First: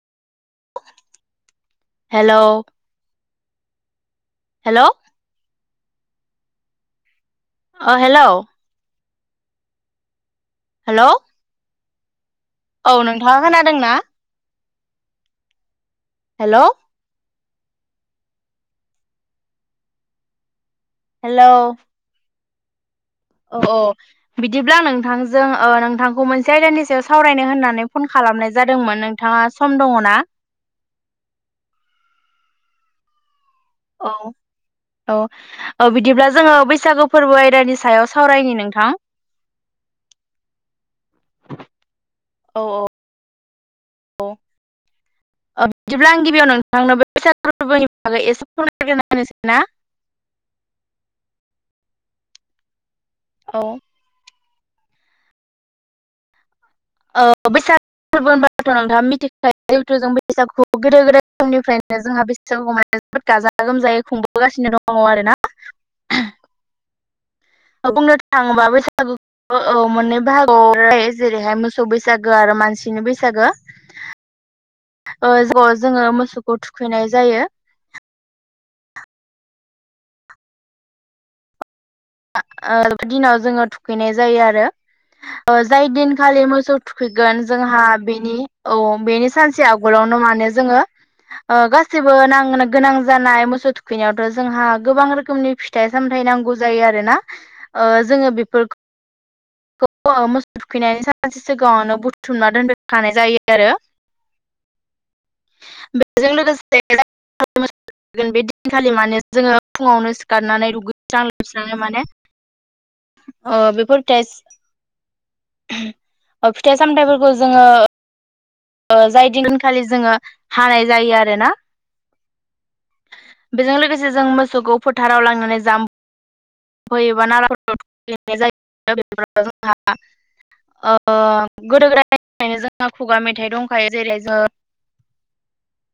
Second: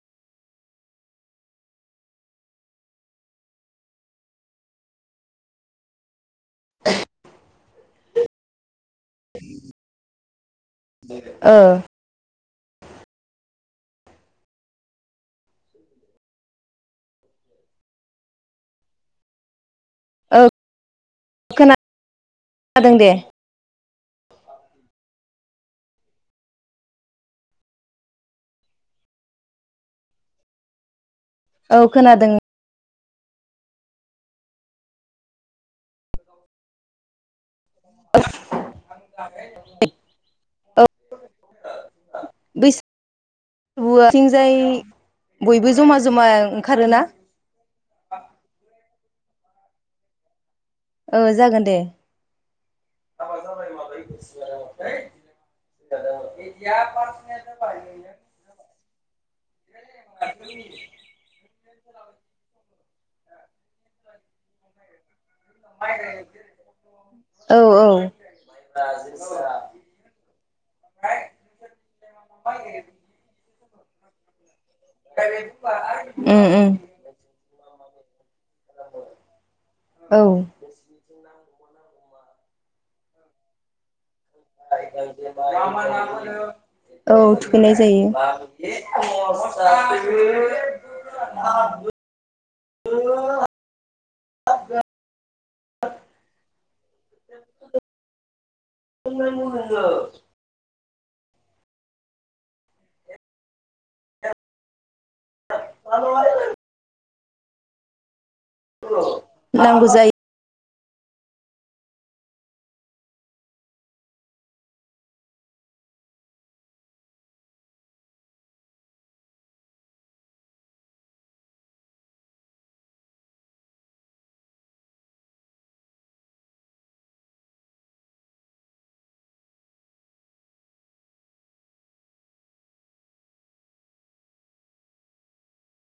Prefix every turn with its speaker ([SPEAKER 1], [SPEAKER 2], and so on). [SPEAKER 1] हेल। Hello.
[SPEAKER 2] [inaudible]
[SPEAKER 1] अ hello. Hello
[SPEAKER 2] ओ।
[SPEAKER 1] औ नोंथाङा खोनादोंना? हेलौ।
[SPEAKER 2] औ।
[SPEAKER 1] हेलौ।
[SPEAKER 2] जादों दे।
[SPEAKER 1] औ बिदिब्ला नोंथांजों नोंथांखौ मोनसे आयदानि सायाव सावरायनो होननानै फन खालाम खालामनाय जादोंमोन नोंथाङा सम दङ ना?
[SPEAKER 2] औ खोनादों।
[SPEAKER 1] औ औ औ बिदिब्ला जोङो बैसागु फोरबो आइ दा नि सायाव सावरायनि नोंथां।
[SPEAKER 2] औ
[SPEAKER 1] औ औ।
[SPEAKER 2] थिंजाय
[SPEAKER 1] अ बिदिब्ला आं गिबियाव नोंथांनोबो बैसागु फोरबोनि बागै एसे फोरमाय ग्रोनि आरोना।
[SPEAKER 2] औ जागोन दे।
[SPEAKER 1] औ बैसागु फोरबो होनबाथ'
[SPEAKER 2] [unintelligible]
[SPEAKER 1] नोंथाङा मिथिखायो इउटुबजों बैसागु गोदो गोदाय समनिफ्रायनो जोंहा बैसागु जोबोद गाजा गोमजायै खुंबोगासिनो दङ आरो ना।
[SPEAKER 2] [unintelligible] उम
[SPEAKER 1] बुंनो थाङोबा बैसागुखौ मोननै बाहागोआव राननाय जायो जेरैहाय मोसौ बैसागो आरो मानसिनि बैसागो। ओ जोङो मोसौखौ
[SPEAKER 2] उम
[SPEAKER 1] थुखैनाय जायो।
[SPEAKER 2] औ।
[SPEAKER 1] ओ दिनाव जोङो थुखैनाय जायो आरो। ओ जाय दिनखालि मोसौ
[SPEAKER 2] औ
[SPEAKER 1] थुखैगोन
[SPEAKER 2] थुखैनाय
[SPEAKER 1] जोंहा
[SPEAKER 2] जायो
[SPEAKER 1] बेनि औ बेनि सानसे आवगोल नावनो माने जोङो गासैबो गोनां जानाय मोसौ थुखैनायावथ' जोंहा गोबां रोखोमनि फिथाइ सामथायाइ नांगौ जायो आर ना ओ जोङो बिफोरखौ मोसौ थुखैनायनि सानसे सिगाङावनो बुथुमना दोनबोखानाय जायो आरो बेजों लोगोसे बे दिनखालि माने जोङो
[SPEAKER 2] नांगौ जायो
[SPEAKER 1] फुङावनो सिखारनानै लुगैस्रां लोबस्रां माने बेफोर टेस फिथाइ-सामथाइफोरखौ जोङो ओ जाय दिनखालि जोङो हानाय जायो आरोना बेजों लोगोसे जों मोसौखौ फोथाराव लांनानै जाम [inaudible] ओ गोदो गोदायनिफ्रायनो जोंहा खुगा मेथाइ दंखायो जेरै जों [inaudible]